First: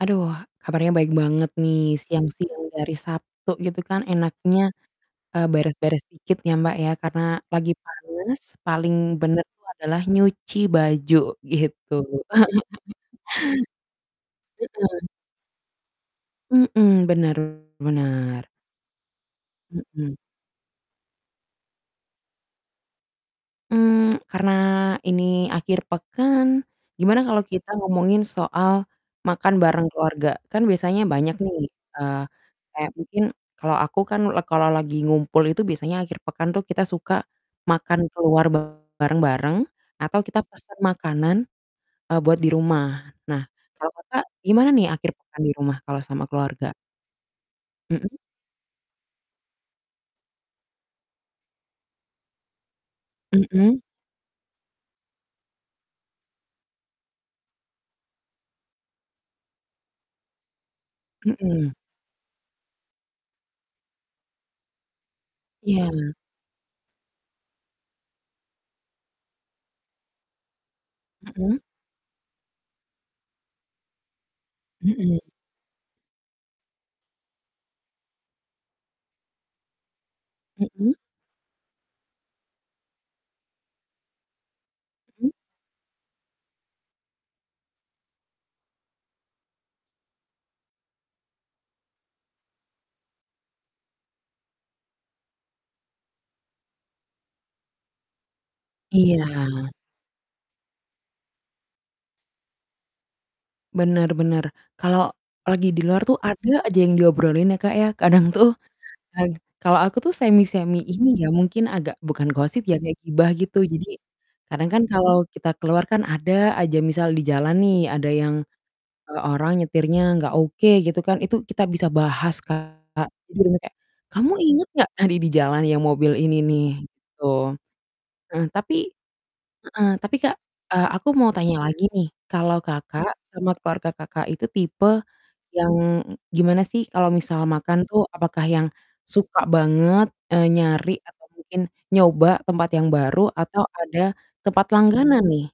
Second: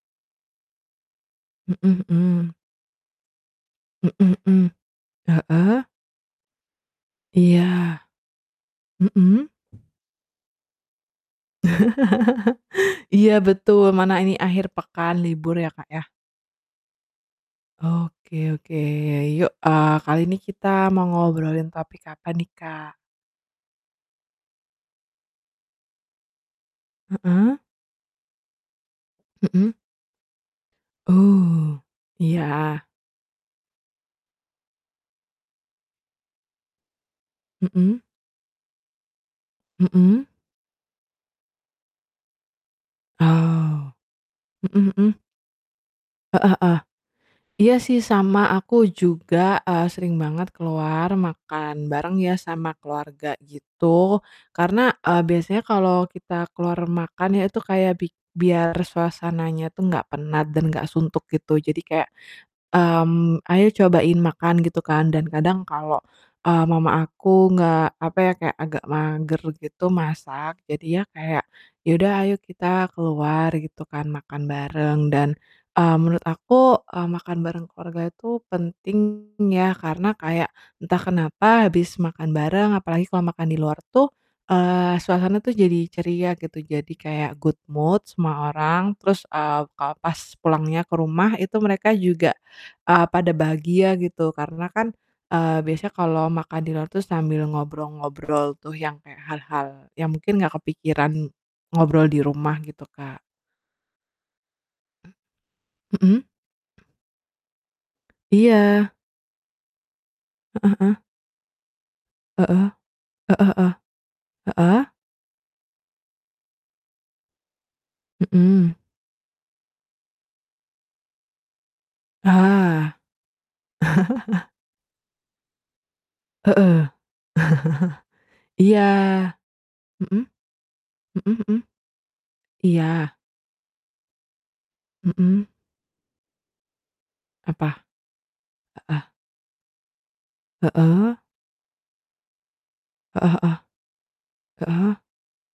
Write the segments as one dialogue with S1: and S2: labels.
S1: Aduh, kabarnya baik banget nih.
S2: Mhm
S1: Siang
S2: mhm.
S1: siang di hari Sabtu gitu kan
S2: Mhm
S1: enaknya,
S2: mhm.
S1: eee,
S2: Heeh?
S1: beres-beres dikit ya, Mbak, ya karena lagi
S2: Iya.
S1: panas, paling benar
S2: Mhm.
S1: tuh adalah nyuci baju gitu.
S2: Iya, betul, mana ini akhir
S1: Heeh.
S2: pekan libur ya, Kak, ya?
S1: Mhm, benar benar.
S2: Oke oke. Yuk, eee,
S1: Mhm.
S2: kali ini kita mau ngobrolin topik apa nih, Kak?
S1: Mmm, karena ini akhir pekan, gimana kalau
S2: Heeh.
S1: kita ngomongin soal makan
S2: Mhm.
S1: bareng keluarga? Kan biasanya banyak nih,
S2: Oh,
S1: eee,
S2: iya.
S1: kayak mungkin kalau aku kan lag kalau lagi ngumpul itu biasanya akhir pekan tuh kita suka makan
S2: Mhm.
S1: keluar bareng bareng, atau
S2: Mhm.
S1: kita pesan makanan, eee, buat di rumah. Nah, kalau
S2: Oh.
S1: Kakak gimana nih
S2: Mhm
S1: akhir
S2: mhm.
S1: pekan di rumah kalau sama
S2: Heeh
S1: keluarga?
S2: heeh. Iya sih
S1: Mhm.
S2: sama, aku juga, eee, sering banget keluar makan bareng ya sama keluarga
S1: Mhm.
S2: gitu. Karena, eee, biasanya kalau kita keluar makan ya itu kayak bik biar suasananya tuh nggak penat dan nggak suntuk gitu.
S1: Mhm.
S2: Jadi kayak, mmm, "Ayo cobain makan." Gitu kan, dan kadang kalau,
S1: Iya.
S2: eee, mama aku nggak, apa ya kayak agak mager gitu masak, jadi ya kayak,
S1: Mhm.
S2: "Ya udah, ayo kita keluar," gitu kan, "makan bareng."
S1: Mhm.
S2: Dan, mmm, menurut aku, eee, makan bareng keluarga itu penting ya, karena kayak
S1: Mhm.
S2: entah kenapa habis makan bareng, apalagi kalau makan di luar tuh, eee,
S1: Mhm.
S2: suasananya tuh jadi ceria gitu. Jadi kayak good mood semua orang, terus, eee, kalo pas pulangnya ke rumah, itu mereka juga, eee, pada bahagia gitu. Karena kan, eee, biasanya kalau makan di luar tuh sambil ngobrol-ngobrol tuh yang kayak hal-hal
S1: Iya.
S2: yang mungkin nggak kepikiran ngobrol di rumah, gitu, Kak.
S1: Benar benar. Kalau lagi di luar tuh
S2: Mhm.
S1: ada aja yang diobrolin ya, Kak, ya? Kadang tuh,
S2: Iya.
S1: ag kalau aku tuh
S2: Heeh
S1: semi-semi
S2: heeh.
S1: ini ya, mungkin agak bukan gosip
S2: Heeh.
S1: ya, kayak gibah
S2: Heeh
S1: gitu.
S2: heeh.
S1: Jadi kadang kan
S2: Heeh.
S1: kalau kita keluar kan ada aja misal di jalan nih ada yang,
S2: Mhm.
S1: eee, orang nyetirnya enggak oke gitu kan, itu kita bisa bahas, Kak.
S2: Ah!
S1: Jadi bener-bener kayak, "Kamu ingat gak tadi di jalan yang mobil ini
S2: Heeh.
S1: nih?" Gitu. Heeh, tapi
S2: Iya.
S1: heeh, tapi,
S2: Mhm.
S1: Kak, eee, aku mau
S2: Mhm
S1: tanya
S2: mhm.
S1: lagi nih, kalau Kakak
S2: Iya.
S1: sama keluarga Kakak itu tipe
S2: Mhm.
S1: yang gimana sih kalau misal
S2: Apa?
S1: makan tuh? Apakah yang
S2: Heeh.
S1: suka banget, eee, nyari
S2: Heeh.
S1: atau mungkin nyoba tempat yang baru
S2: Heeh heeh.
S1: atau ada tempat
S2: Heeh.
S1: langganan nih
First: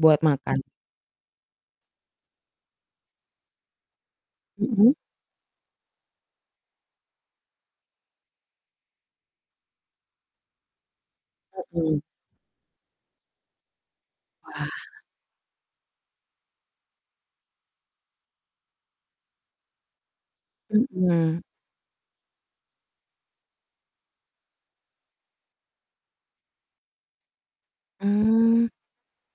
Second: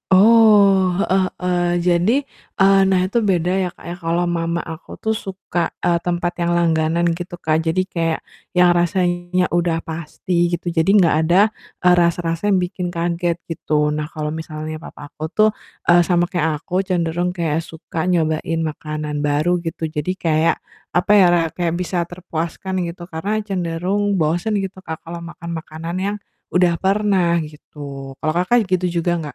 S1: buat makan?
S2: Oh, heeh heeh. Jadi eee, nah itu beda ya, Kak, ya kalau mama aku
S1: Mhm.
S2: tuh suka, eee, tempat yang langganan gitu, Kak. Jadi kayak yang rasanya udah pasti gitu. Jadi nggak ada, eee,
S1: Mhm.
S2: rasa-rasa yang bikin kaget gitu. Nah kalau
S1: Wah.
S2: misalnya papa aku tuh, eee, sama kayak aku, cenderung kayak suka nyobain makanan baru gitu. Jadi kayak apa ya,
S1: Mmm.
S2: ra kayak bisa terpuaskan gitu. Karena cenderung bosen gitu, Kak, kalau makan makanan yang udah pernah gitu. Kalau
S1: Mmm.
S2: Kakak gitu juga nggak?